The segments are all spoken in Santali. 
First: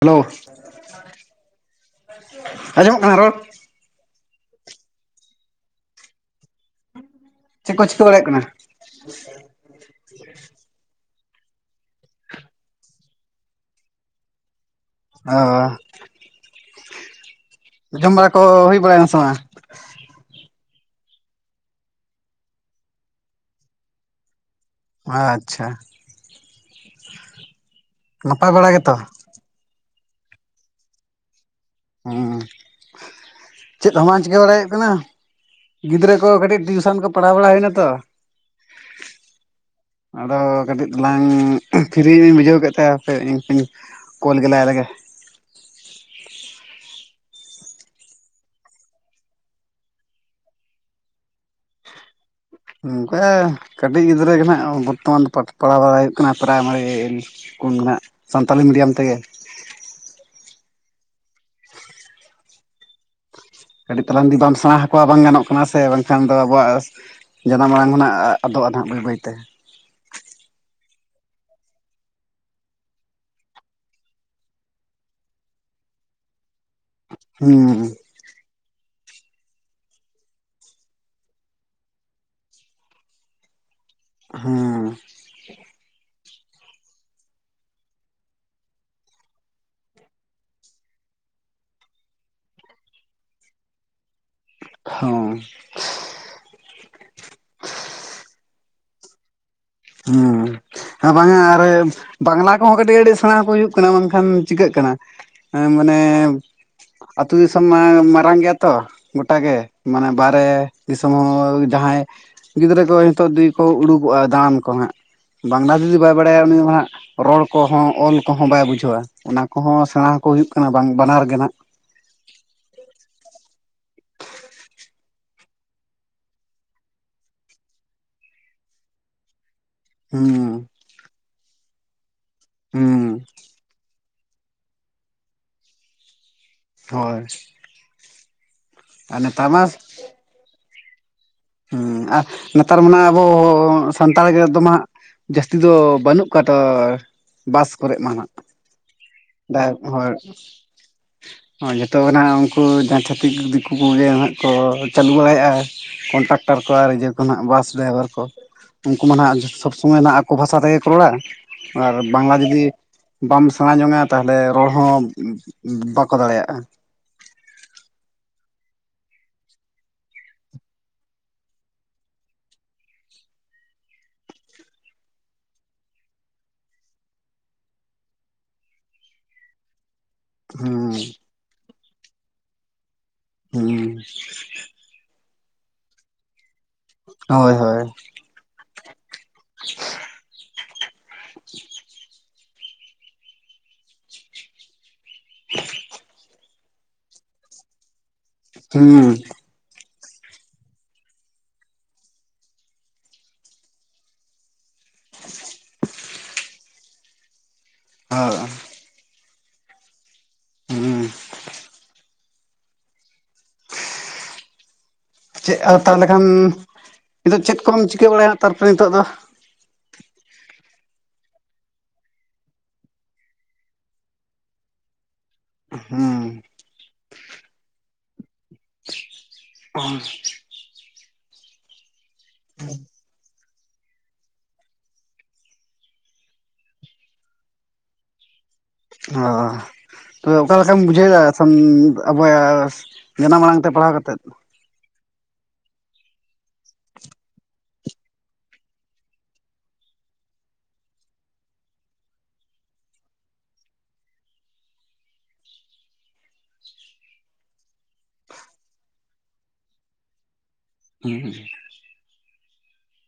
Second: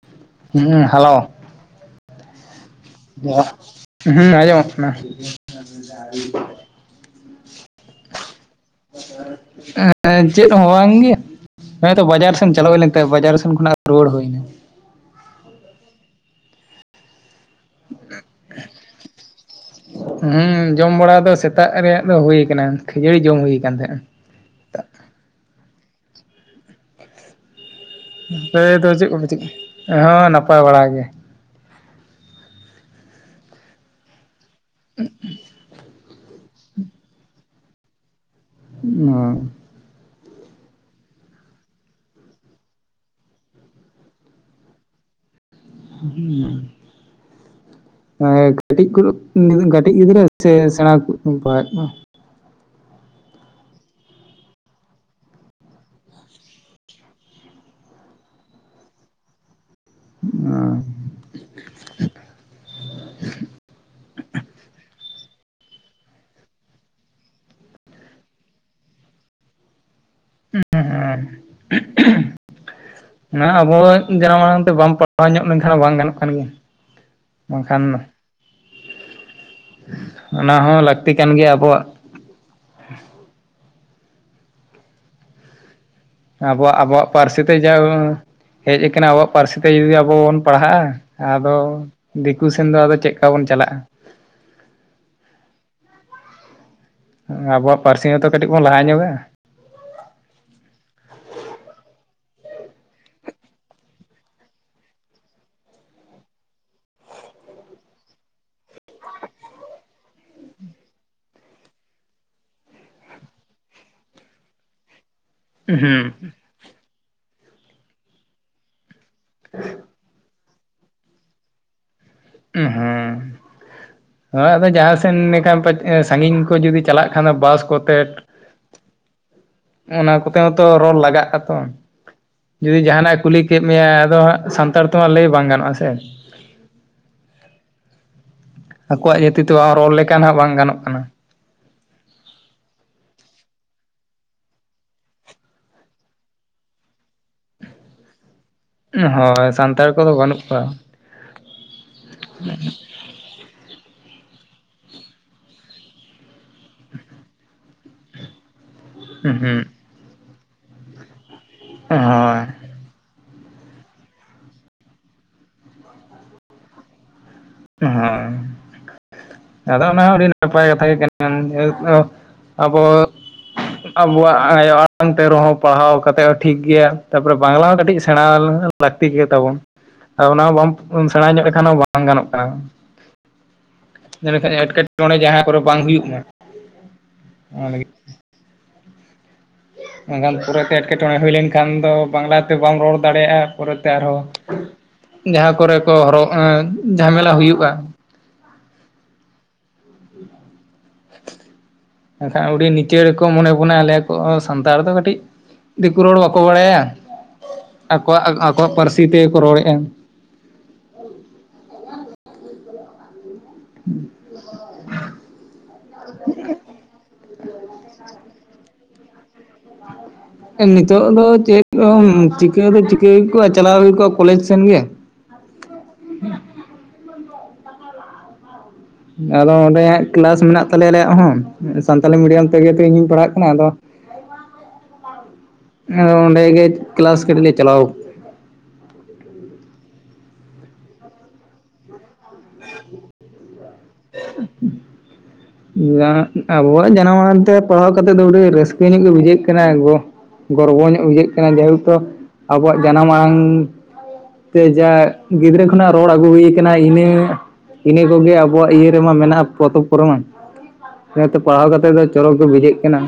ᱦᱮᱞᱳ ᱦᱩᱸ ᱦᱮᱞᱳ ᱟᱸᱡᱚᱢᱚᱜ-ᱚᱜ ᱠᱟᱱᱟ ᱨᱚᱲ ᱦᱩᱸ ᱟᱡᱚᱢ-ᱚᱜ ᱠᱟᱱᱟ ᱪᱮᱫ ᱠᱚ ᱪᱤᱠᱟᱹ ᱵᱟᱲᱟᱭ ᱦᱩᱭᱩᱜ ᱠᱟᱱᱟ ᱮᱸ ᱪᱮᱫ ᱦᱚᱸ ᱵᱟᱝ ᱜᱮ ᱦᱮᱸᱛᱚ ᱵᱟᱡᱟᱨ ᱥᱮᱱ ᱪᱟᱞᱟᱣ ᱦᱩᱭ ᱛᱟᱦᱮᱸ ᱵᱟᱡᱟᱨ ᱥᱮᱱ ᱠᱷᱚᱱᱟᱜ ᱨᱩᱩᱭᱟᱹᱲ ᱦᱩᱭ ᱮᱱᱟ ᱚᱻ ᱡᱚᱢ ᱵᱟᱲᱟ ᱠᱚ ᱦᱩᱭ ᱵᱟᱲᱟᱭᱟ ᱱᱟ ᱥᱮ ᱵᱟᱝ? ᱦᱮᱸ ᱡᱚᱢ ᱵᱟᱲᱟ ᱫᱚ ᱥᱮᱛᱟᱜ ᱨᱮᱭᱟᱜ ᱫᱚ ᱦᱩᱭ ᱠᱟᱱᱟ ᱠᱷᱟᱹᱡᱟᱹᱲᱤ ᱡᱚᱢ ᱦᱩᱭᱩ ᱠᱟᱱ ᱛᱟᱦᱮᱸ-ᱟ ᱟᱪᱪᱷᱟ ᱱᱟᱯᱟᱭ ᱯᱟᱹᱭ ᱵᱟᱲᱟ ᱫᱚ ᱜᱮᱛᱚ ᱪᱮᱫ ᱠᱚᱯᱮ ᱪᱤᱠᱟᱹ ᱦᱚᱸ ᱱᱟᱯᱟᱭ ᱵᱟᱲᱟ ᱜᱮ, ᱦᱚᱸ ᱪᱮᱫ ᱦᱚᱸ ᱵᱟᱝ ᱪᱤᱠᱟᱹ ᱵᱟᱲᱟᱭᱮᱫ, ᱦᱩᱭᱱᱟ ᱜᱤᱫᱽᱨᱟᱹ ᱠᱚ ᱠᱟᱹᱴᱤᱡ ᱴᱤᱭᱩᱥᱚᱱ ᱠᱚ ᱯᱟᱲᱦᱟᱣ ᱵᱟᱲᱟ ᱦᱩᱭᱱᱟ ᱛᱚ ᱚ ᱟᱫᱚ ᱠᱟᱹᱴᱤᱡ ᱛᱟᱞᱟᱝ ᱯᱷᱤᱨᱤ ᱞᱤᱧ ᱵᱩᱡᱷᱟᱹᱣ ᱠᱮᱫ ᱛᱟᱦᱮᱸ ᱦᱟᱯᱮ ᱤᱧ ᱠᱳᱞ ᱜᱮᱞᱟᱭ ᱞᱮᱜᱮ, ᱦᱩᱸ ᱦᱮᱸ ᱠᱟᱹᱴᱤᱡ ᱠᱚ ᱠᱟᱹᱴᱤᱡ ᱜᱤᱫᱽᱨᱟᱹ ᱥᱮ ᱥᱮᱲᱟ ᱠᱚ ᱵᱤᱱ ᱯᱟᱲᱦᱟᱣ ᱮᱫ ᱠᱚᱣᱟ᱾ ᱚᱝᱠᱟ ᱠᱟᱹᱴᱤᱡ ᱜᱤᱫᱽᱨᱟᱹ ᱜᱮ ᱱᱟᱜ ᱵᱚᱨᱛᱚᱢᱟᱱ ᱯᱟᱲᱦᱟᱣ ᱵᱟᱲᱟ ᱦᱩᱭᱩᱜ ᱠᱟᱱᱟ ᱯᱨᱟᱭᱢᱟᱨᱤ ᱠᱚ ᱢᱮᱱᱟᱜ ᱥᱟᱱᱛᱟᱞᱤ ᱢᱤᱰᱤᱭᱟᱢ ᱛᱮᱜᱮ [unintelligible] [unintelligible] [inaudible] ᱠᱟᱹᱴᱤᱡ ᱛᱟᱞᱟᱝ ᱡᱩᱫᱤ ᱵᱟᱢ ᱥᱮᱬᱟ ᱟᱠᱚᱣᱟ ᱵᱟᱝ ᱜᱟᱱᱚᱜ ᱠᱟᱱᱟ ᱥᱮ ᱵᱟᱝ ᱠᱷᱟᱱ ᱫᱚ ᱟᱵᱚᱣᱟᱜ ᱡᱟᱱᱟᱢ ᱟᱲᱟᱝ ᱦᱚᱸᱱᱟᱜ ᱟᱫᱚᱜ-ᱟ ᱱᱟᱦᱟᱜ ᱵᱟᱹᱭ ᱵᱟᱹᱭ ᱛᱮ [inaudible] [unintelligible] ᱦᱮᱸ ᱟᱵᱚ ᱡᱟᱱᱟᱢ ᱟᱲᱟᱝ ᱛᱮ ᱵᱟᱢ ᱯᱟᱲᱦᱟᱣ ᱧᱚᱜ ᱞᱮᱱᱠᱷᱟᱱ ᱵᱟᱝ ᱜᱟᱱᱚᱜ ᱠᱟᱱ ᱜᱮᱭᱟ ᱵᱟᱝᱠᱷᱟᱱ᱾ ᱦᱩᱸ ᱚᱱᱟ ᱦᱚᱸ ᱞᱟᱹᱠᱛᱤ ᱠᱟᱱ ᱜᱮᱭᱟ ᱟᱵᱚᱣᱟᱜ ᱦᱚᱸ ᱟᱵᱚᱣᱟᱜ ᱟᱵᱚᱣᱟᱜ ᱯᱟᱹᱨᱥᱤ ᱛᱮ ᱡᱟᱞ ᱦᱮᱡ ᱟᱠᱟᱱᱟ ᱟᱵᱚᱣᱟᱜ ᱯᱟᱹᱨᱥᱤ ᱛᱮ ᱡᱩᱫᱤ ᱟᱵᱚ ᱵᱚᱱ ᱯᱟᱲᱦᱟᱜᱼᱟ ᱟᱫᱚ ᱫᱤᱠᱩ ᱥᱮᱱ ᱫᱚ ᱟᱫᱚ ᱪᱮᱫ ᱠᱟ ᱵᱚᱱ ᱪᱟᱞᱟᱜᱼᱟ ᱦᱚᱸ ᱟᱵᱚᱣᱟᱜ ᱯᱟᱹᱨᱥᱤ ᱦᱚᱸᱛᱚ ᱠᱟᱹᱴᱤᱡ ᱵᱚᱱ ᱞᱟᱦᱟ ᱧᱚᱜᱟ ᱦᱩᱸ ᱦᱮᱸ ᱵᱟᱝ-ᱟ ᱟᱨ ᱵᱟᱝᱞᱟ ᱠᱚᱦᱚᱸ ᱠᱟᱹᱴᱤᱡ ᱟᱹᱰᱤ ᱥᱮᱬᱟ ᱟᱠᱚ ᱦᱩᱭᱩᱜ ᱠᱟᱱᱟ ᱢᱮᱱᱠᱷᱟᱱ ᱪᱤᱠᱟᱹᱜ ᱠᱟᱱᱟ ᱦᱮᱸ ᱢᱟᱱᱮ ᱟᱹᱛᱩ ᱫᱤᱥᱚᱢ ᱢᱟ ᱢᱟᱨᱟᱝ ᱜᱮᱭᱟ ᱛᱚ ᱜᱚᱴᱟᱜᱮ ᱢᱟᱱᱮ ᱵᱟᱦᱨᱮ ᱫᱤᱥᱚᱢ ᱦᱚᱸ ᱡᱟᱦᱟᱸᱭ ᱜᱤᱫᱽᱨᱟᱹ ᱠᱚ ᱱᱤᱛᱚᱜ ᱡᱩᱫᱤ ᱠᱚ ᱩᱰᱩᱠᱚᱜᱼᱟ ᱫᱟᱬᱟᱱ ᱠᱚ ᱦᱟᱸᱜ ᱵᱟᱝᱞᱟ ᱡᱩᱫᱤ ᱦᱩᱸ ᱵᱟᱭ ᱵᱟᱲᱟᱭᱟ ᱩᱱᱤ ᱫᱚ ᱦᱟᱸᱜ ᱨᱚᱲ ᱠᱚᱦᱚᱸ ᱚᱞ ᱠᱚᱦᱚᱸ ᱵᱟᱭ ᱵᱩᱡᱷᱟᱹᱣᱟ ᱚᱱᱟ ᱠᱚᱦᱚᱸ ᱥᱮᱬᱟ ᱟᱠᱚ ᱦᱩᱭᱩᱜ ᱠᱟᱱᱟ ᱵᱟᱝ ᱵᱟᱱᱟᱨ ᱠᱟᱱᱟ ᱦᱮᱸ ᱚᱲᱟᱜ ᱨᱮ ᱡᱟᱦᱟᱸ ᱥᱮᱱ ᱮᱠᱷᱟᱱ ᱥᱟᱺᱜᱤᱧ ᱠᱚ ᱡᱩᱫᱤ ᱪᱟᱞᱟᱜ ᱠᱷᱟᱱᱮ ᱵᱟᱥ ᱠᱚᱛᱮ [inaudible] ᱚᱱᱟ ᱠᱚᱛᱮ ᱦᱚᱸᱛᱚ ᱦᱩᱸ ᱨᱚᱲ ᱞᱟᱜᱟᱜᱼᱟᱛᱚ ᱡᱩᱫᱤ ᱦᱩᱸ ᱡᱟᱦᱟᱱᱟᱜᱼᱮ ᱠᱩᱞᱤ ᱠᱮᱫ ᱢᱮᱭᱟᱭ ᱟᱫᱚ ᱦᱟᱸᱜ ᱥᱟᱱᱛᱟᱲ ᱛᱮᱢᱟ ᱞᱟᱹᱭ ᱵᱟᱝ ᱜᱟᱱᱚᱜᱼᱟ ᱥᱮ ᱦᱳᱭ ᱟᱨ ᱟᱠᱚᱣᱟᱜ ᱡᱟᱹᱛᱤ ᱱᱮᱛᱟᱨ ᱛᱮ ᱢᱟ ᱨᱚᱲ ᱞᱮᱠᱟᱱ ᱦᱟᱸᱜ ᱵᱟᱝ ᱜᱟᱱᱚᱜ ᱠᱟᱱᱟ ᱦᱩᱸ ᱟᱨ ᱱᱮᱛᱟᱨ ᱢᱟᱱᱟ ᱟᱵᱚ ᱥᱟᱱᱛᱟᱲ ᱜᱮ ᱫᱚᱢᱮ ᱦᱟᱸᱜ ᱡᱟᱹᱥᱛᱤ ᱫᱚ ᱵᱟᱹᱱᱩᱜ ᱠᱚᱣᱟ ᱛ ᱵᱟᱥ ᱠᱚᱨᱮᱜ ᱢᱟᱦᱟᱸᱜ ᱦᱚᱭ ᱥᱟᱱᱛᱟᱲ ᱠᱚᱫᱚ ᱵᱟᱹᱱᱩᱜ ᱠᱚᱣᱟ ᱡᱚᱛᱚ ᱜᱮ ᱦᱟᱸᱱᱟᱜ ᱩᱱᱠᱩ ᱡᱟᱦᱟᱸ ᱪᱷᱟᱹᱛᱤᱠ ᱫᱤᱠᱩ ᱠᱚᱜᱮ ᱦᱟᱜ ᱠᱚ ᱪᱟᱹᱞᱩ ᱵᱟᱲᱟᱭᱮᱜᱼᱟ ᱠᱚᱱᱴᱟᱠᱴᱚᱨ ᱠᱚ ᱟᱨ ᱤᱭᱟᱹ ᱠᱚ ᱦᱟᱸᱜ ᱵᱟᱥ ᱰᱨᱟᱭᱵᱷᱟᱨ ᱠᱚ ᱩᱱᱠᱩ ᱢᱟ ᱱᱟᱜ ᱦᱩᱸ ᱥᱚᱵ ᱥᱚᱢᱚᱭ ᱟᱠᱚ ᱵᱷᱟᱥᱟ ᱛᱮᱜᱮ ᱠᱚ ᱨᱚᱲᱟ ᱟᱨ ᱵᱟᱝᱞᱟ ᱦᱳᱭ ᱡᱩᱫᱤ ᱵᱟᱢ ᱥᱮᱬᱟᱡᱚᱝᱟ ᱛᱟᱦᱮᱞᱮ ᱨᱚᱲ ᱦᱚᱸ ᱵᱟᱠᱚ ᱫᱟᱲᱮᱭᱟᱜᱼᱟ ᱦᱮᱸ ᱟᱫᱚ ᱚᱱᱟ ᱦᱚᱸ ᱟᱹᱰᱤ ᱱᱟᱯᱟᱭ ᱠᱟᱛᱷᱟ ᱜᱮ ᱠᱟᱱᱟ ᱟᱵᱚ ᱟᱵᱚᱣᱟᱜ ᱟᱭᱚ ᱟᱲᱟᱝ ᱛᱮ ᱨᱮᱦᱚᱸ ᱯᱟᱲᱦᱟᱣ ᱠᱟᱛᱮ ᱦᱚᱸ ᱴᱷᱤᱠ ᱜᱮᱭᱟ ᱛᱟᱯᱚᱨᱮ ᱵᱟᱝᱞᱟ ᱦᱚᱸ ᱠᱟᱹᱴᱤᱡ ᱥᱮᱬᱟ ᱞᱟᱹᱠᱛᱤ ᱜᱮ ᱛᱟᱵᱚᱱ ᱟᱨ ᱚᱱᱟ ᱦᱚᱸ ᱦᱩᱸ ᱵᱟᱢ ᱥᱮᱬᱟ ᱧᱚᱜ ᱞᱮᱠᱷᱟᱱ ᱦᱚᱸ ᱵᱟᱝ ᱜᱟᱱᱚᱜ ᱠᱟᱱᱟ ᱦᱩᱸ ᱧᱮᱞᱮᱠᱷᱟᱡᱮ ᱮᱸᱴᱠᱮᱴᱚᱬᱮ ᱡᱟᱦᱟᱸ ᱠᱚᱨᱮ ᱵᱟᱝ ᱦᱩᱭᱩᱜ ᱢᱟ ᱦᱳᱭ ᱚᱱᱟ ᱞᱟᱹᱜᱤᱫ ᱦᱳᱭ ᱢᱮᱱᱠᱷᱟᱱ ᱯᱚᱨᱮᱛᱮ ᱮᱸᱴᱠᱮᱴᱚᱬᱮ ᱦᱩᱭ ᱞᱮᱱᱠᱷᱟᱱ ᱫᱚ ᱵᱟᱝᱞᱟᱛᱮ ᱵᱟᱢ ᱨᱚᱲ ᱫᱟᱲᱮᱭᱟᱜᱼᱟ ᱯᱚᱨᱮᱛᱮ ᱟᱨᱦᱚ ᱡᱟᱦᱟᱸ ᱠᱚᱨᱮ ᱠᱚ ᱦᱚᱨᱚᱜ ᱡᱷᱟᱢᱮᱞᱟ ᱦᱩᱭᱩᱜᱼᱟ ᱦᱩᱸ ᱮᱱᱠᱷᱟᱱ ᱟᱹᱰᱤ ᱱᱤᱪᱟᱹᱲ ᱠᱚ ᱢᱚᱱᱮ ᱵᱚᱱᱟ ᱟᱞᱮ ᱥᱟᱱᱛᱟᱲ ᱫᱚ ᱠᱟᱹᱴᱤᱡ ᱫᱤᱠᱩ ᱨᱚᱲ ᱵᱟᱠᱚ ᱵᱟᱲᱟᱭᱟ ᱟᱠᱚᱣᱟᱜ ᱦᱳᱭ ᱟᱠᱚᱣᱟᱜ ᱯᱟᱹᱨᱥᱤ ᱛᱤ ᱛᱮᱜᱮᱠᱚ ᱨᱚᱲᱮᱜᱼᱟ ᱦᱩᱸ [inaudible] ᱪᱮᱫ ᱟᱨ ᱛᱟᱦᱚᱞᱮ ᱠᱷᱟᱱ ᱱᱤᱛᱚᱜ ᱪᱮᱫ ᱠᱚᱢ ᱪᱤᱠᱟᱹ ᱵᱟᱲᱟᱭᱟ ᱛᱟᱨᱯᱚᱨᱮ ᱱᱤᱛᱚᱜ ᱫᱚ ᱱᱤᱛᱚᱜ ᱫᱚ ᱪᱮᱫ ᱪᱤᱠᱟᱹ ᱫᱚ ᱪᱤᱠᱟᱹ ᱦᱩᱭ ᱠᱚᱜᱼᱟ ᱪᱟᱞᱟᱣ ᱦᱩᱭ ᱠᱚᱜᱼᱟ ᱠᱚᱞᱮᱡᱽ ᱥᱮᱱ ᱜᱮ ᱦᱩᱸ ᱟᱫᱚ ᱚᱸᱰᱮᱦᱟᱜ ᱠᱮᱞᱟᱥ ᱢᱮᱱᱟᱜ ᱛᱟᱞᱮᱭᱟ ᱟᱞᱮᱭᱟᱜ ᱦᱚᱸ ᱥᱟᱱᱛᱟᱞᱤ ᱢᱤᱰᱤᱭᱟᱢ ᱛᱮᱜᱮ ᱛᱚ ᱤᱧᱤᱧ ᱯᱟᱲᱦᱟᱜ ᱠᱟᱱᱟ ᱟᱫᱚ [unintelligible] ᱚᱸᱰᱮ ᱜᱮ ᱠᱞᱟᱥ ᱠᱟᱹᱴᱤᱡ ᱞᱮ ᱪᱟᱞᱟᱣ ᱚ ᱛᱚ ᱚᱠᱟ ᱞᱮᱠᱟᱢ ᱵᱩᱡᱷᱟᱹᱣ ᱮᱫᱟ ᱟᱵᱚᱭᱟ ᱡᱟᱱᱟᱢ ᱟᱲᱟᱝᱛᱮ ᱯᱟᱲᱦᱟᱣ ᱠᱟᱛᱮᱫ [inaudible] [unintelligible] ᱟᱵᱚᱣᱟᱜ ᱡᱟᱱᱟᱢ ᱟᱲᱟᱝ ᱛᱮ ᱯᱟᱲᱦᱟᱣ ᱠᱟᱛᱮᱜ ᱫᱚ ᱟᱹᱰᱤ ᱨᱟᱹᱥᱠᱟᱹ ᱧᱚᱜ ᱜᱮ ᱵᱩᱡᱷᱟᱹᱜ ᱠᱟᱱᱟ ᱜᱚ ᱜᱚᱨᱵᱚ ᱧᱚᱜ ᱵᱩᱡᱷᱟᱹᱜ ᱠᱟᱱᱟ ᱡᱮᱦᱮᱛᱚ ᱟᱵᱚᱣᱟᱜ ᱡᱟᱱᱟᱢ ᱟᱲᱟᱝ ᱛᱮ ᱡᱟ ᱜᱤᱫᱽᱨᱟᱹ ᱠᱷᱚᱱᱟᱜ ᱨᱚᱲ ᱟᱹᱜᱩ ᱦᱩᱭ ᱠᱟᱱᱟ ᱤᱱᱟᱹ ᱤᱱᱟᱹ ᱠᱚᱜᱮ ᱟᱵᱚᱣᱟᱜ ᱤᱭᱟᱹ ᱨᱮᱢᱟ ᱢᱮᱱᱟᱜᱼᱟ ᱯᱚᱛᱚᱵ ᱠᱚᱨᱮ ᱢᱟ ᱤᱱᱟᱹᱛᱮ ᱯᱟᱲᱦᱟᱣ ᱠᱟᱛᱮ ᱫᱚ ᱪᱚᱨᱚᱠ ᱜᱮ ᱵᱩᱡᱷᱟᱹᱜ ᱠᱟᱱᱟ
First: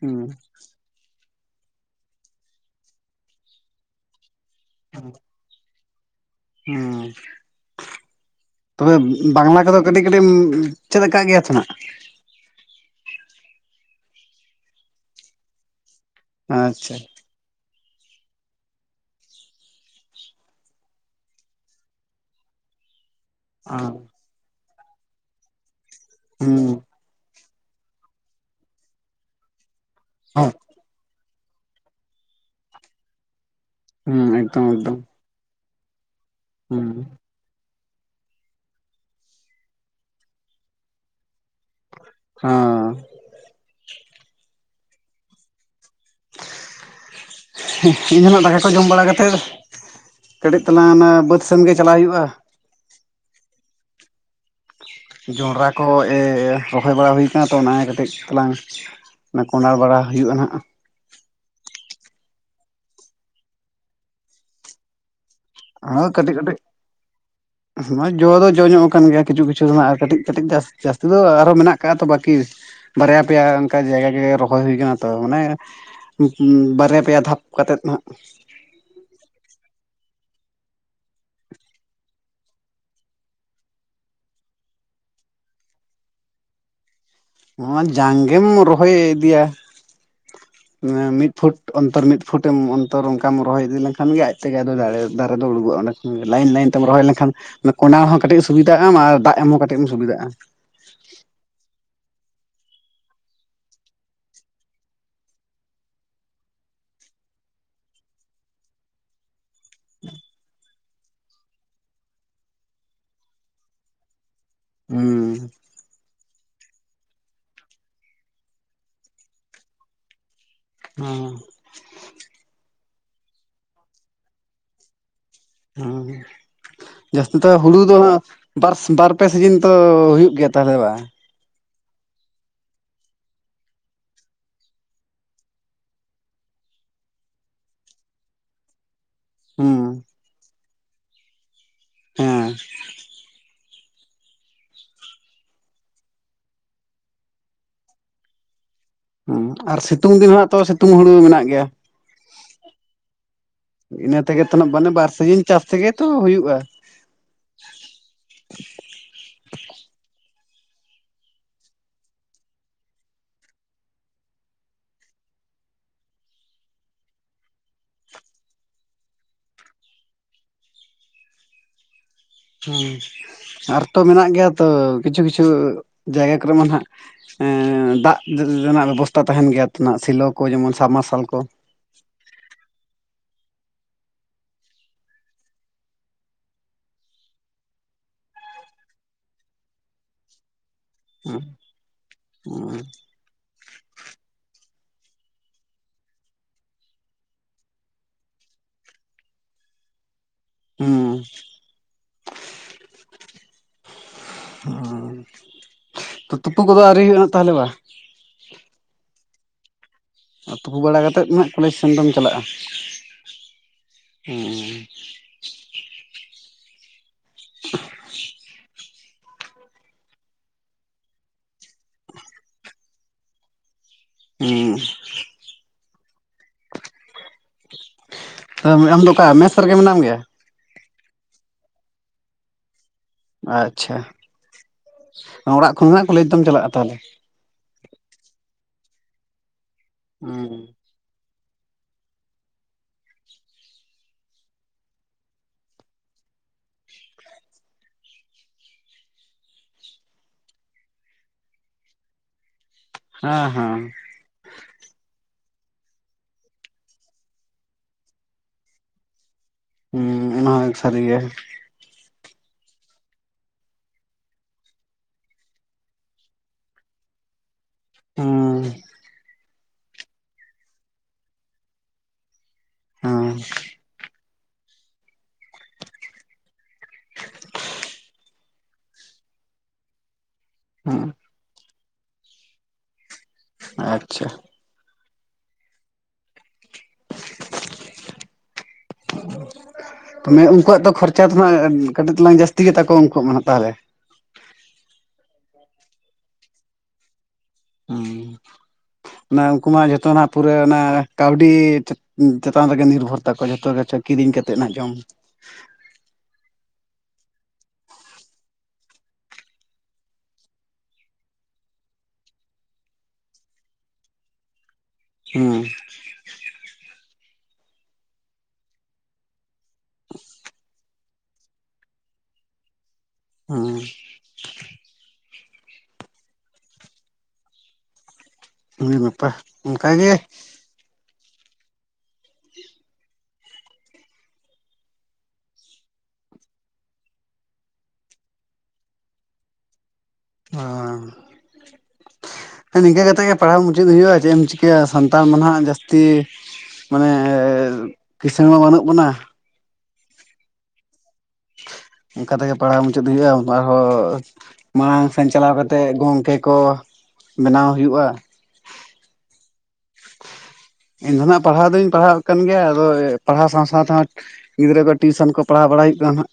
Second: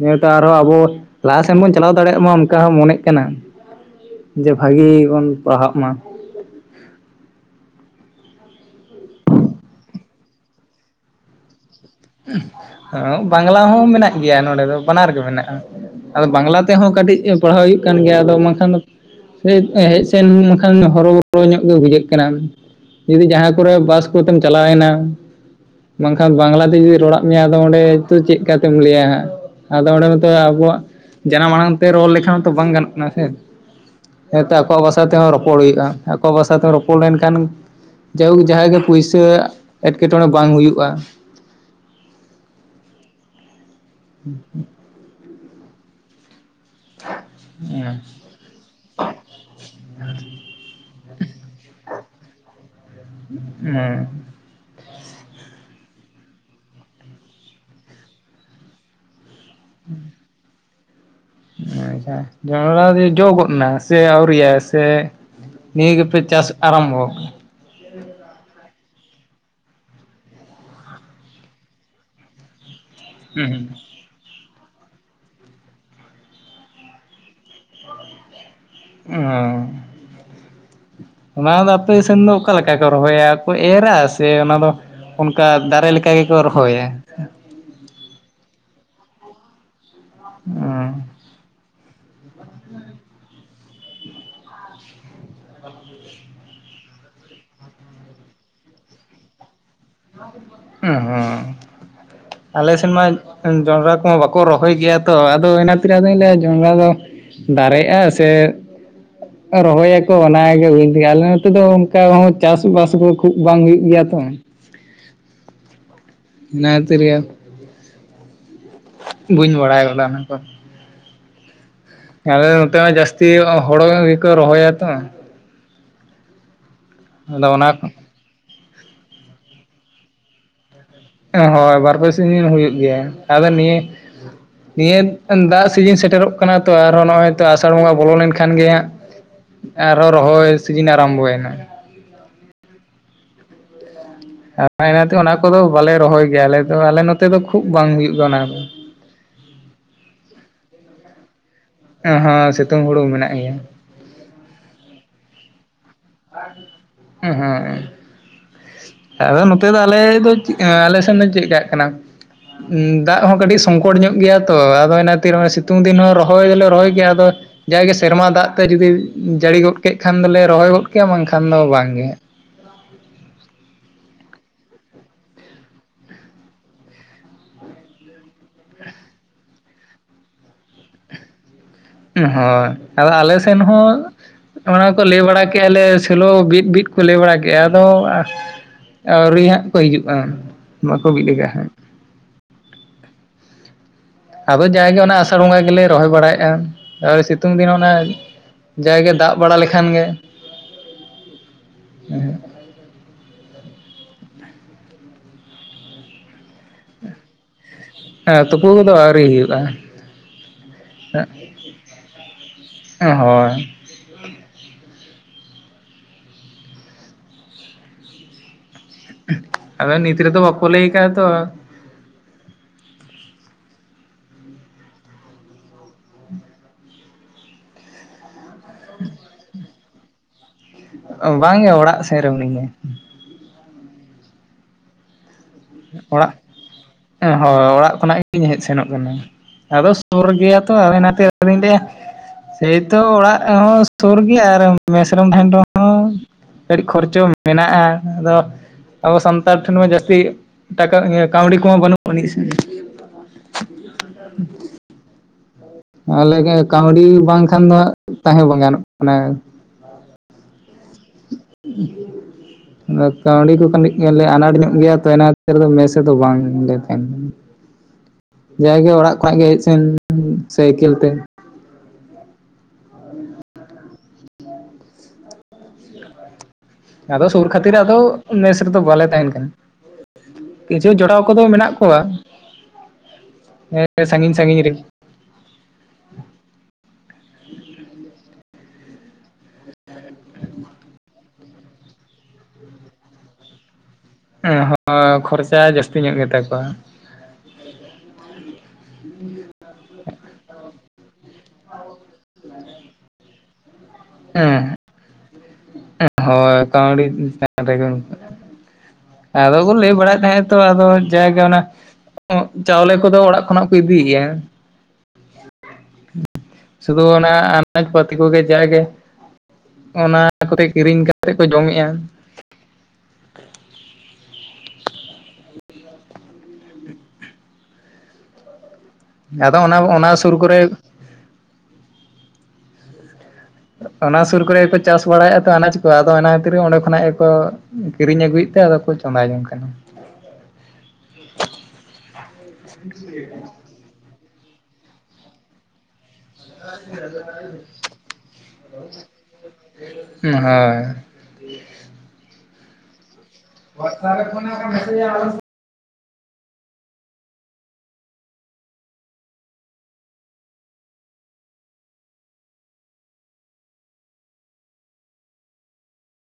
ᱱᱤᱭᱟᱹᱛᱮ ᱟᱨᱚ ᱟᱵᱚ ᱞᱟᱦᱟ ᱥᱮᱱ ᱵᱚᱱ ᱪᱟᱞᱟᱣ ᱫᱟᱲᱮᱭᱟᱜ ᱢᱟ ᱚᱱᱠᱟ ᱦᱚᱸ ᱢᱚᱱᱮᱜ ᱠᱟᱱᱟ ᱡᱮ ᱵᱷᱟᱹᱜᱤ ᱵᱚᱱ ᱯᱟᱲᱦᱟᱜ ᱢᱟ ᱦᱩᱸ [unintelligible] ᱛᱚᱵᱮ ᱵᱟᱝᱞᱟ ᱠᱚᱫᱚ ᱠᱟᱹᱴᱤᱡ ᱠᱟᱹᱴᱤᱡ ᱪᱮᱫ ᱠᱟᱜ ᱜᱮᱭᱟ ᱛᱚᱱᱟᱜ ᱵᱟᱝᱞᱟ ᱦᱚᱸ ᱢᱮᱱᱟᱜ ᱜᱮᱭᱟ ᱱᱚᱰᱮ ᱫᱚ ᱵᱟᱱᱟᱨ ᱜᱮ ᱢᱮᱱᱟᱜᱼᱟ ᱟᱫᱚ ᱵᱟᱝᱞᱟ ᱛᱮᱦᱚᱸ ᱟᱪᱪᱷᱟ ᱠᱟᱹᱴᱤᱡ ᱯᱟᱲᱦᱟᱣ ᱦᱩᱭᱩᱜ ᱠᱟᱱ ᱜᱮᱭᱟ ᱟᱫᱚ ᱵᱟᱝᱠᱷᱟᱱ ᱫᱚ ᱦᱮᱡ ᱥᱮᱱ ᱵᱟᱠᱷᱟᱱ ᱦᱚᱨᱚᱵᱚᱨᱚ ᱧᱚᱜ ᱜᱮ ᱵᱩᱡᱷᱟᱹᱜ ᱠᱟᱱᱟ ᱡᱩᱫᱤ ᱡᱟᱦᱟᱸ ᱠᱚᱨᱮ ᱵᱟᱥ ᱠᱚᱛᱮᱢ ᱪᱟᱞᱟᱣᱮᱱᱟ ᱵᱟᱝᱠᱷᱟᱱ ᱵᱟᱝᱞᱟ ᱦᱩᱸ ᱨᱚᱲᱟᱜ ᱢᱮᱭᱟ ᱟᱫᱚ ᱚᱸᱰᱮ ᱛᱚ ᱪᱮᱫ ᱠᱟᱛᱮᱢ ᱞᱟᱹᱭᱟ ᱦᱟᱸᱜ ᱟᱫᱚ ᱚᱸᱰᱮ ᱢᱟᱛᱚ ᱟᱵᱚᱣᱟᱜ ᱡᱟᱱᱟᱢ ᱟᱲᱟᱝ ᱛᱮ ᱨᱚᱲ ᱞᱮᱠᱷᱟᱱ ᱦᱚᱸ ᱛᱚ ᱵᱟᱝ ᱜᱟᱱᱚᱜ ᱠᱟᱱᱟ ᱥᱮ ᱦᱩᱸ ᱦᱮᱸ ᱛᱚ ᱮᱠᱫᱚᱢ ᱟᱠᱚᱣᱟᱜ ᱮᱠᱫᱚᱢ ᱵᱷᱟᱥᱟ ᱛᱮᱦᱚᱸ ᱨᱚᱯᱚᱲ ᱦᱩᱭᱩᱜᱼᱟ ᱟᱠᱚᱣᱟᱜᱵᱷᱟᱥᱟ ᱛᱮ ᱦᱩᱸ ᱨᱚᱯᱚᱲ ᱞᱮᱱᱠᱷᱟᱱ ᱡᱟᱭ ᱦᱩ ᱡᱟᱦᱟᱭ ᱜᱮ ᱯᱩᱭᱥᱟᱹᱜ ᱮᱸᱴᱠᱮᱴᱚᱬᱮ ᱵᱟᱝ ᱦᱩᱭᱩᱜᱼᱟ ᱦᱚᱸ [unintelligible] ᱦᱮᱸ ᱤᱧ ᱦᱚᱸ ᱱᱟᱜ ᱫᱟᱠᱟ ᱠᱚ ᱡᱚᱢ ᱵᱟᱲᱟ ᱠᱟᱛᱮᱫ᱾ ᱠᱟᱹᱴᱤᱡ ᱛᱟᱞᱟᱝ ᱚᱱᱟ ᱵᱟᱹᱫ ᱥᱮᱱ ᱜᱮ ᱪᱟᱞᱟᱣ ᱦᱩᱭᱩᱜᱼᱟ᱾ ᱚ ᱡᱚᱸᱰᱨᱟ ᱠᱚ ᱮ-ᱮ ᱨᱚᱦᱚᱭ ᱵᱟᱲᱟ ᱦᱩᱭ ᱠᱟᱱᱟ ᱛᱚ᱾ ᱚᱱᱟ ᱜᱮ ᱠᱟᱹᱴᱤᱡ ᱛᱟᱞᱟᱝ ᱚᱱᱟ ᱠᱚᱰᱚᱰ ᱵᱟᱲᱟ ᱦᱩᱭᱩᱜᱼᱟ, ᱱᱟᱦᱟᱜ᱾ ᱟᱪᱪᱷᱟ, ᱡᱚᱱᱰᱨᱟ ᱫᱚ ᱡᱚ ᱜᱚᱫ ᱮᱱᱟ ᱥᱮ ᱟᱹᱣᱤ‌ᱨᱤᱭᱟ ᱥᱮ ᱱᱤᱭᱟᱹ ᱦᱚᱸ ᱜᱮᱯᱮ ᱠᱟᱴᱤᱡ ᱪᱟᱥ ᱠᱟᱴᱤᱡ᱾ ᱟᱨᱟᱢᱵᱚ ᱱᱚᱜᱚᱭ ᱡᱚ ᱫᱚ ᱡᱚ ᱧᱚᱜ ᱠᱟᱱ ᱜᱮᱭᱟ᱾ ᱠᱤᱪᱷᱩ ᱠᱤᱪᱷᱩ ᱢᱟ ᱟᱨ ᱠᱟᱹᱴᱤᱡ ᱠᱟᱹᱴᱤᱡ ᱡᱟᱥ ᱡᱟᱥᱛᱤ ᱫᱚ ᱟᱨᱦᱚᱸ ᱢᱮᱱᱟᱜ ᱠᱟᱜ ᱛᱚ ᱵᱟᱹᱠᱤ᱾ ᱵᱟᱨᱭᱟ ᱚ ᱯᱮᱭᱟ ᱚᱱᱠᱟ ᱡᱟᱭᱜᱟ ᱜᱮ ᱨᱚ ᱨᱚᱦᱚᱭ ᱦᱩᱭ ᱟᱠᱟᱱᱟ ᱛᱚ᱾ ᱢᱟᱱᱮ ᱵᱟᱨᱭᱟ ᱯᱮᱭᱟ ᱫᱷᱟᱯ ᱠᱟᱛᱮᱫ ᱱᱟᱜ᱾ ᱚ ᱚᱱᱟ ᱫᱚ ᱟᱯᱮ ᱥᱮᱱ ᱫᱚ ᱚᱠᱟ ᱞᱮᱠᱟ ᱠᱚ ᱨᱚᱦᱚᱭᱟ ᱠᱚ? ᱮᱨᱟ ᱥᱮ ᱚᱱᱟ ᱫᱚ ᱚᱱᱠᱟ ᱫᱟᱨᱮ ᱞᱮᱠᱟ ᱜᱮᱠᱚ ᱨᱚᱦᱚᱭᱟ᱾ ᱱᱚᱣᱟ ᱡᱟᱝ ᱜᱮᱢ ᱨᱚᱦᱚᱭ ᱤᱫᱤᱭᱟ᱾ ᱚ ᱢᱤᱫ ᱯᱷᱩᱴ ᱚᱱᱛᱚᱨ ᱢᱤᱫ ᱯᱷᱩᱴᱮᱢ ᱚᱱᱛᱚᱨ ᱚᱱᱠᱟᱢ ᱨᱚᱦᱚᱭ ᱤᱫᱤ ᱞᱮᱱᱠᱷᱟᱱ ᱜᱮ ᱟᱡ ᱛᱮᱜᱮ ᱟᱫᱚ ᱫᱟᱨᱮ ᱫᱟᱨᱮ ᱫᱚ ᱩᱰᱩᱠᱚᱜᱼᱟ᱾ ᱞᱟᱭᱤᱱ ᱞᱟᱭᱤᱱ ᱛᱮᱢ ᱨᱚᱦᱚᱭ ᱞᱮᱠᱷᱟᱱ ᱠᱚᱰᱟᱲ ᱦᱚᱸ ᱠᱟᱹᱴᱤᱡ ᱥᱩᱵᱤᱫᱟᱜᱼᱟ ᱟᱨ ᱫᱟᱜ ᱮᱢ ᱦᱚ ᱚ ᱦᱚᱸ ᱟᱞᱮ ᱥᱮᱱ ᱢᱟ ᱡᱚᱸᱰᱨᱟ ᱠᱚᱦᱚᱸ ᱵᱟᱠᱚ ᱨᱚᱦᱚᱭ ᱜᱮᱭᱟ ᱛᱚ᱾ ᱟᱫᱚ ᱤᱱᱟᱹ ᱠᱷᱟᱛᱮᱨ ᱟᱫᱚᱧ ᱞᱟᱹᱭᱟ ᱡᱚᱸᱰᱨᱟ ᱫᱚ ᱫᱟᱨᱮᱜᱼᱟ ᱥᱮ ᱨᱚᱦᱚᱭᱟ ᱠᱚ, ᱚᱱᱟ ᱜᱮ ᱵᱩᱭ ᱛᱴᱫᱮᱭᱟᱱ ᱟᱞᱮ ᱱᱚᱛᱮ ᱫᱚ ᱚᱠᱟᱨᱮ ᱦᱚᱸ ᱪᱟᱥᱵᱟᱥ ᱠᱚ ᱠᱷᱩᱵ ᱵᱟᱝ ᱦᱩᱭᱩᱜ ᱜᱮᱭᱟ ᱛᱚ᱾ ᱦᱩᱸ ᱱᱮ ᱠᱷᱟᱹᱛᱤᱨ ᱜᱮ᱾ ᱵᱟᱹᱧ ᱵᱟᱲᱟᱭ ᱠᱟᱫᱟ ᱚᱱᱟ ᱠᱚ᱾ ᱦᱚᱸ ᱟᱞᱮ ᱱᱚᱛᱮ ᱢᱟ ᱡᱟᱹᱥᱛᱤ ᱦᱚᱲᱚ ᱜᱮᱠᱚ ᱨᱚᱦᱚᱭᱟ ᱛᱚ᱾ ᱦᱚᱸ ᱡᱟᱹᱥᱛᱤ ᱫᱚ ᱚᱱᱟ ᱦᱩᱲᱩ ᱫᱚ ᱦᱟᱜ ᱵᱟᱨ, ᱵᱟᱨ ᱯᱮ ᱥᱤᱡᱤᱱ ᱛᱚ ᱦᱩᱭᱩᱜ ᱜᱮᱭᱟ ᱛᱟᱦᱞᱮ ᱵᱟᱝ? ᱦᱳᱭ ᱵᱟᱨ ᱯᱮ ᱥᱤᱧ ᱫᱤᱱ ᱦᱩᱭᱩᱜ ᱜᱮᱭᱟ ᱟᱫᱚ ᱱᱤᱭᱟᱹ ᱱᱤᱭᱟᱹ ᱫᱟᱜ ᱥᱤᱡᱤᱱ ᱥᱮᱴᱮᱨᱚᱜ ᱠᱟᱱᱟ ᱛᱚ, ᱟᱨᱦᱚᱸ ᱱᱚᱜᱼᱚᱭ ᱛᱚ ᱟᱥᱟᱲ ᱵᱚᱸᱜᱟ ᱵᱚᱞᱚ ᱞᱮᱱᱠᱷᱟᱱ ᱜᱮ ᱦᱟᱸᱜ᱾ ᱦᱩᱸ ᱟᱨᱦᱚᱸ ᱨᱚᱦᱚᱭ ᱥᱤᱡᱤᱱ ᱟᱨᱟᱢᱵᱷᱚᱭ ᱮᱱᱟ᱾ ᱦᱮᱸ ᱚᱱᱟᱛᱮ ᱚᱱᱟ ᱠᱚᱫᱚ ᱵᱟᱞᱮ ᱨᱚᱦᱚᱭ ᱜᱮᱭᱟ᱾ ᱟᱞᱮ ᱫᱚ ᱟᱞᱮ ᱱᱚᱛᱮ ᱫᱚ ᱠᱷᱩᱵ ᱵᱟᱝ ᱦᱩᱭᱩᱜ ᱜᱮ ᱚᱱᱟ ᱫᱚᱺ ᱦᱩᱸ ᱟᱨ ᱥᱤᱛᱩᱝ ᱫᱤᱱ ᱦᱚᱸ ᱛᱚ, ᱥᱤᱛᱩᱝ ᱦᱩᱲᱩ ᱢᱮᱱᱟᱜ ᱜᱮᱭᱟ? ᱦᱚᱸ ᱥᱤᱛᱩᱝ ᱦᱩᱲᱩ ᱢᱮᱱᱟᱜ ᱜᱮᱭᱟ᱾ ᱤᱱᱟᱹ ᱛᱮᱜᱮ ᱛᱚ ᱢᱟᱱᱮ ᱵᱟᱨ ᱥᱤᱡᱮᱱ ᱪᱟᱥ ᱛᱮᱜᱮ ᱛᱚ ᱦᱩᱭᱩᱜᱼᱟ᱾ ᱦᱮᱸ ᱦᱮᱸ ᱟᱫᱚ ᱱᱚᱛᱮ ᱫᱚ ᱟᱞᱮ ᱫᱚ ᱟᱞᱮ ᱥᱮᱱ ᱫᱚ ᱪᱮᱠᱟᱜ ᱠᱟᱱᱟ᱾ ᱫᱟᱜ ᱦᱚᱸ ᱠᱟᱹᱴᱤᱡ ᱥᱚᱝᱠᱚᱴ ᱧᱚᱜ ᱜᱮᱭᱟ ᱛᱚ᱾ ᱟᱫᱚ ᱚᱱᱟᱛᱮ ᱥᱤᱛᱩᱝ ᱫᱤᱱ ᱦᱚᱸ ᱨᱚᱦᱚᱭ ᱫᱚᱞᱮ ᱨᱚᱦᱚᱭ ᱜᱮᱭᱟ ᱟᱫᱚ᱾ ᱡᱟᱭᱜᱮ ᱥᱮᱨᱢᱟ ᱫᱟᱜ ᱛᱮ ᱡᱩᱫᱤ ᱡᱟᱹᱲᱤ ᱜᱚᱫ ᱠᱮᱫ ᱠᱷᱟᱱ ᱫᱚᱞᱮ ᱨᱚᱦᱚᱭ ᱜᱚᱫᱽ ᱠᱮᱭᱟ ᱵᱟᱝᱠᱷᱟᱱ ᱫᱚ ᱵᱟᱝ ᱜᱮ᱾ ᱦᱮᱸ, ᱟᱨ ᱛᱚ ᱢᱮᱱᱟᱜ ᱜᱮᱭᱟ ᱛᱚ ᱠᱤᱪᱷᱩ ᱠᱤᱪᱷᱩ ᱡᱟᱭᱜᱟ ᱠᱚᱨᱮ ᱢᱟ ᱱᱟᱜ? ᱫᱟᱜ ᱨᱮᱱᱟᱜ ᱵᱮᱵᱚᱥᱛᱟ ᱛᱟᱦᱮᱱ ᱜᱮᱭᱟ ᱱᱟᱜ ᱥᱮᱞᱚ ᱠᱚ, ᱡᱮᱢᱚᱱ ᱥᱟᱢᱟᱨᱥᱟᱞ ᱠᱚ᱾ ᱦᱳᱭ ᱟᱫᱚ ᱟᱞᱮ ᱥᱮᱱ ᱦᱚᱸ᱾ ᱚᱱᱟ ᱠᱚ ᱞᱟᱹᱭ ᱵᱟᱲᱟ ᱠᱮᱫᱼᱟ, ᱟᱞᱮ ᱥᱮᱫ ᱦᱚᱸ ᱥᱮᱞᱳ ᱵᱤᱫᱼᱵᱤᱫ ᱠᱚ ᱞᱟᱹᱭ ᱵᱟᱲᱟ ᱠᱮᱫᱼᱟ ᱟᱫᱚ᱾ ᱟᱹᱣᱨᱤ ᱦᱟᱸᱜ ᱠᱚ ᱦᱤᱡᱩᱜᱼᱟ᱾ ᱵᱟᱠᱚ ᱵᱤᱫ ᱟᱠᱟᱜᱼᱟ᱾ ᱦᱩᱸ ᱟᱫᱚ ᱡᱟᱜᱮ ᱚᱱᱟ ᱟᱥᱟᱲ ᱵᱚᱸᱜᱟ ᱜᱮᱞᱮ ᱨᱚᱦᱚᱭ ᱵᱟᱲᱟᱭᱮᱫᱼᱟ, ᱛᱟᱨᱯᱚᱨᱮ ᱥᱤᱛᱩᱝ ᱫᱤᱱ ᱚᱱᱟ ᱡᱟᱜ ᱜᱮ ᱫᱟᱜ ᱵᱟᱲᱟ ᱞᱮᱠᱷᱟᱱ ᱜᱮ᱾ ᱦᱩᱸ ᱛᱩᱯᱩ ᱠᱚᱫᱚ ᱟᱹᱣᱨᱤ ᱦᱩᱭᱩᱜᱼᱟ, ᱛᱟᱦᱚᱞᱮ ᱵᱟᱝ? ᱦᱮᱸ ᱛᱩᱯᱩ ᱠᱚᱫᱚ ᱟᱹᱣᱨᱤ ᱦᱩᱭᱩᱜᱼᱟ ᱛᱩᱯᱩ ᱵᱟᱲᱟ ᱠᱟᱛᱮᱫ ᱦᱟᱜ ᱠᱚᱞᱮᱡᱽ ᱥᱮᱱ ᱫᱚᱢ ᱪᱟᱞᱟᱜᱼᱟ ᱦᱳᱭ ᱦᱮᱸ [unintelligible] ᱟᱫᱚ ᱱᱤᱛ ᱨᱮᱫᱚ ᱵᱟᱠᱚ ᱞᱟᱹᱭ ᱟᱠᱟᱫ-ᱟ ᱛᱚ ᱦᱮᱸ ᱟᱢ ᱫᱚ ᱚᱠᱟ ᱢᱮᱥ ᱨᱮᱜᱮ ᱢᱮᱱᱟᱢ ᱜᱮᱭᱟ ᱵᱟᱝ ᱜᱮ ᱚᱲᱟᱜ ᱥᱮᱱ ᱨᱮ ᱢᱤᱱᱟᱹᱧᱟ ᱟᱪᱪᱷᱟ ᱚᱲᱟᱜ ᱠᱷᱚᱱ ᱦᱟᱜ ᱠᱚᱞᱮᱡᱽ ᱚᱲᱟᱜ ᱫᱚᱢ ᱪᱟᱞᱟᱜᱼᱟ ᱛᱟᱦᱚᱞᱮ ᱦᱳᱭ ᱚᱲᱟᱜ ᱠᱷᱚᱱᱟᱜ ᱜᱤᱧ ᱦᱮᱡ ᱥᱮᱱᱚᱜ ᱠᱟᱱᱟ ᱟᱫᱚ ᱥᱩᱨ ᱦᱮᱸ ᱜᱮᱭᱟ ᱛᱚ ᱟᱨ ᱚᱱᱟ ᱛᱮ ᱟᱫᱚᱧ ᱞᱟᱹᱭᱟ ᱥᱮᱭ ᱛᱚ ᱚᱲᱟᱜ ᱦᱚᱸ ᱥᱩᱨ ᱜᱮᱭᱟ ᱟᱨ ᱢᱮᱥ ᱨᱮᱢ ᱛᱟᱦᱮᱱ ᱨᱮᱦᱚ ᱠᱟᱹᱴᱤᱡ ᱠᱷᱚᱨᱪᱚ ᱢᱮᱱᱟᱜᱼᱟ ᱟᱫᱚ ᱟᱵᱚ ᱥᱟᱱᱛᱟᱲ ᱴᱷᱮᱱ ᱢᱟ ᱡᱟᱹᱥᱛᱤ ᱴᱟᱠᱟ ᱠᱟᱹᱣᱰᱤ ᱠᱚᱢᱟ ᱵᱟᱹᱱᱩᱜ ᱟᱹᱱᱤᱡ ᱥᱮ ᱦᱮᱸ ᱦᱮᱸ ᱦᱩᱸ ᱟᱞᱮ ᱜᱮ ᱠᱟᱹᱣᱰᱤ ᱵᱟᱝᱠᱷᱟᱱ ᱫᱚ ᱛᱟᱦᱮᱸ ᱵᱟᱝ ᱜᱟᱱᱚᱜ [unintelligible] ᱦᱮᱸ ᱚᱱᱟ ᱦᱚᱸ ᱮᱠ ᱥᱟᱹᱨᱤ ᱜᱮ ᱦᱩᱸ ᱟᱫᱚ ᱠᱟᱹᱣᱰᱤ ᱠᱚ ᱠᱟᱹᱴᱤᱡ ᱞᱮ ᱟᱱᱟᱴ ᱧᱚᱜ ᱜᱮᱭᱟ ᱛᱚ ᱚᱱᱟ ᱠᱷᱟᱛᱤᱨ ᱢᱮᱥ ᱨᱮ ᱫᱚ ᱵᱟᱝ ᱞᱮ ᱛᱟᱦᱮᱱ ᱠᱟᱱᱟ ᱦᱮᱸ ᱡᱟᱭᱜᱮ ᱚᱲᱟᱜ ᱠᱷᱚᱱᱟᱜ ᱜᱮ ᱦᱮᱡ ᱥᱮᱱ ᱥᱟᱭᱠᱮᱞ ᱛᱮ ᱦᱮᱸ ᱟᱫᱚ ᱥᱩᱨ ᱠᱷᱟᱹᱛᱤᱨ ᱟᱫᱚ ᱢᱮᱥ ᱨᱮᱫᱚ ᱵᱟᱞᱮ ᱛᱟᱦᱮᱱ ᱠᱟᱱᱟ ᱠᱤᱪᱷᱩ ᱦᱮᱸ ᱡᱚᱴᱟᱣ ᱠᱚᱫᱚ ᱢᱮᱱᱟᱜ ᱠᱚᱣᱟ ᱦᱮᱸ ᱟᱪᱪᱷᱟ ᱥᱟᱸᱜᱤᱧ ᱥᱟᱸᱜᱤᱧ ᱨᱤᱱ [unintelligible] [unintelligible] ᱩᱱᱠᱩᱣᱟᱜ ᱫᱚ ᱠᱷᱚᱨᱪᱟ ᱫᱚ ᱦᱟᱜ ᱠᱟᱹᱴᱤᱡ ᱛᱟᱞᱟᱝ ᱡᱟᱹᱥᱛᱤ ᱜᱮ ᱛᱟᱠᱚᱣᱟ ᱩᱱᱠᱩᱣᱟᱜ ᱢᱟ ᱦᱟᱜ ᱛᱟᱦᱚᱞᱮ ᱦᱚᱸ ᱠᱷᱚᱨᱪᱟ ᱡᱟᱹᱥᱛᱤ ᱧᱚᱜ ᱜᱮ ᱛᱟᱠᱚᱣᱟ ᱦᱩᱸ ᱚᱱᱟ ᱩᱱᱠᱩ ᱢᱟ ᱡᱚᱛᱚ ᱱᱟᱜ ᱯᱩᱨᱟᱹ ᱚᱱᱟ ᱠᱟᱹᱣᱰᱤ ᱪᱮᱛᱟᱱ ᱨᱮᱜᱮ ᱱᱤᱨᱵᱷᱚᱨ ᱛᱟᱠᱚᱣᱟ ᱡᱷᱚᱛᱚ ᱠᱤᱪᱷᱩ ᱠᱤᱨᱤᱧ ᱠᱟᱛᱮᱜ ᱱᱟᱜ ᱦᱮᱸ ᱡᱚᱢ ᱦᱳᱭ ᱠᱟᱹᱣᱰᱤ ᱪᱮᱛᱟᱱ ᱨᱮᱜᱮ ᱩᱱᱠᱩ [unintelligible] ᱟᱫᱚ ᱠᱚ ᱞᱟᱹᱭ ᱵᱟᱲᱟᱭᱮᱫ ᱛᱟᱦᱮᱸᱜ ᱛᱚ ᱟᱫᱚ ᱡᱟᱭ ᱜᱮ ᱚᱱᱟ ᱪᱟᱣᱞᱮ ᱠᱚᱫᱚ ᱚᱲᱟᱜ ᱠᱷᱚᱱᱟᱜ ᱠᱚ ᱤᱫᱤ ᱜᱮᱭᱟ ᱦᱮᱸ ᱥᱩᱫᱷᱩ ᱚᱱᱟ ᱟᱱᱟᱡᱽ ᱯᱟᱹᱛᱤ ᱠᱚ ᱜᱮ ᱡᱟᱜᱮ ᱚᱱᱟ ᱠᱚᱛᱮ ᱠᱤᱨᱤᱧ ᱠᱟᱛᱮᱜ ᱠᱚ ᱡᱚᱢ ᱮᱫ-ᱟ ᱦᱩᱸ ᱟᱰᱤ ᱱᱟᱯᱟᱭ ᱟᱫᱚ ᱚᱱᱟ ᱚᱱᱠᱟ ᱚᱱᱟ ᱜᱮ ᱥᱩᱨ ᱠᱚᱨᱮ ᱚᱱᱟ ᱥᱩᱨ ᱠᱚᱨᱮ ᱜᱮᱠᱚ ᱪᱟᱥ ᱵᱟᱲᱟᱭᱮᱫ-ᱟ ᱛᱚ ᱟᱱᱟᱡᱽ ᱠᱚ ᱟᱫᱚ ᱚᱱᱟ ᱠᱷᱟᱹᱛᱤᱨ ᱚᱸᱰᱮ ᱠᱷᱚᱱᱟᱜ ᱜᱮᱠᱚ ᱠᱤᱨᱤᱧ ᱟᱹᱜᱩᱭᱮᱫ ᱛᱮ ᱟᱫᱚ ᱠᱚ ᱪᱚᱸᱫᱟ ᱡᱚᱝ ᱠᱟᱱᱟ ᱚ ᱦᱮᱸ ᱱᱤᱝᱠᱟ ᱠᱟᱛᱮᱜ ᱜᱮ ᱯᱟᱲᱦᱟᱣ ᱢᱩᱪᱟᱹᱫ ᱦᱩᱭᱩᱜᱼᱟ ᱪᱮᱫ ᱮᱢ ᱪᱤᱠᱟᱹᱭᱟ ᱥᱟᱱᱛᱟᱲ ᱢᱟ ᱱᱟᱦᱟᱜ ᱡᱟᱹᱥᱛᱤ ᱢᱟᱱᱮ ᱠᱤᱥᱟᱹᱬ ᱢᱟ ᱵᱟᱹᱱᱩᱜ ᱵᱚᱱᱟ ᱦᱳᱭ ᱚᱱᱠᱟ ᱛᱮᱜᱮ ᱯᱟᱲᱦᱟᱣ ᱢᱩᱪᱟᱹᱫ ᱦᱩᱭᱩᱜᱼᱟ ᱟᱨᱦᱚᱸ ᱢᱟᱲᱟᱝ ᱥᱮᱱ ᱪᱟᱞᱟᱣ ᱠᱟ ᱛᱮᱫ ᱜᱚᱢᱠᱮ ᱠᱚ ᱵᱮᱱᱟᱣ ᱦᱩᱭᱩᱜᱼᱟ ᱤᱧ ᱫᱚ ᱱᱟᱜ ᱯᱟᱲᱦᱟᱣ ᱫᱩᱧ ᱯᱟᱲᱦᱟᱣ ᱠᱟᱱ ᱜᱮᱭᱟ ᱟᱫᱚ ᱯᱟᱲᱦᱟᱣ ᱥᱟᱶ ᱥᱟᱶᱛᱮ ᱦᱚᱸ ᱜᱤᱫᱽᱨᱟᱹ ᱠᱚ ᱴᱤᱭᱩᱥᱚᱱ ᱠᱚ ᱯᱟᱲᱦᱟᱣ ᱵᱟᱲᱟᱭ ᱦᱩᱭᱩᱜ ᱠᱟᱱᱟ ᱦᱟᱜ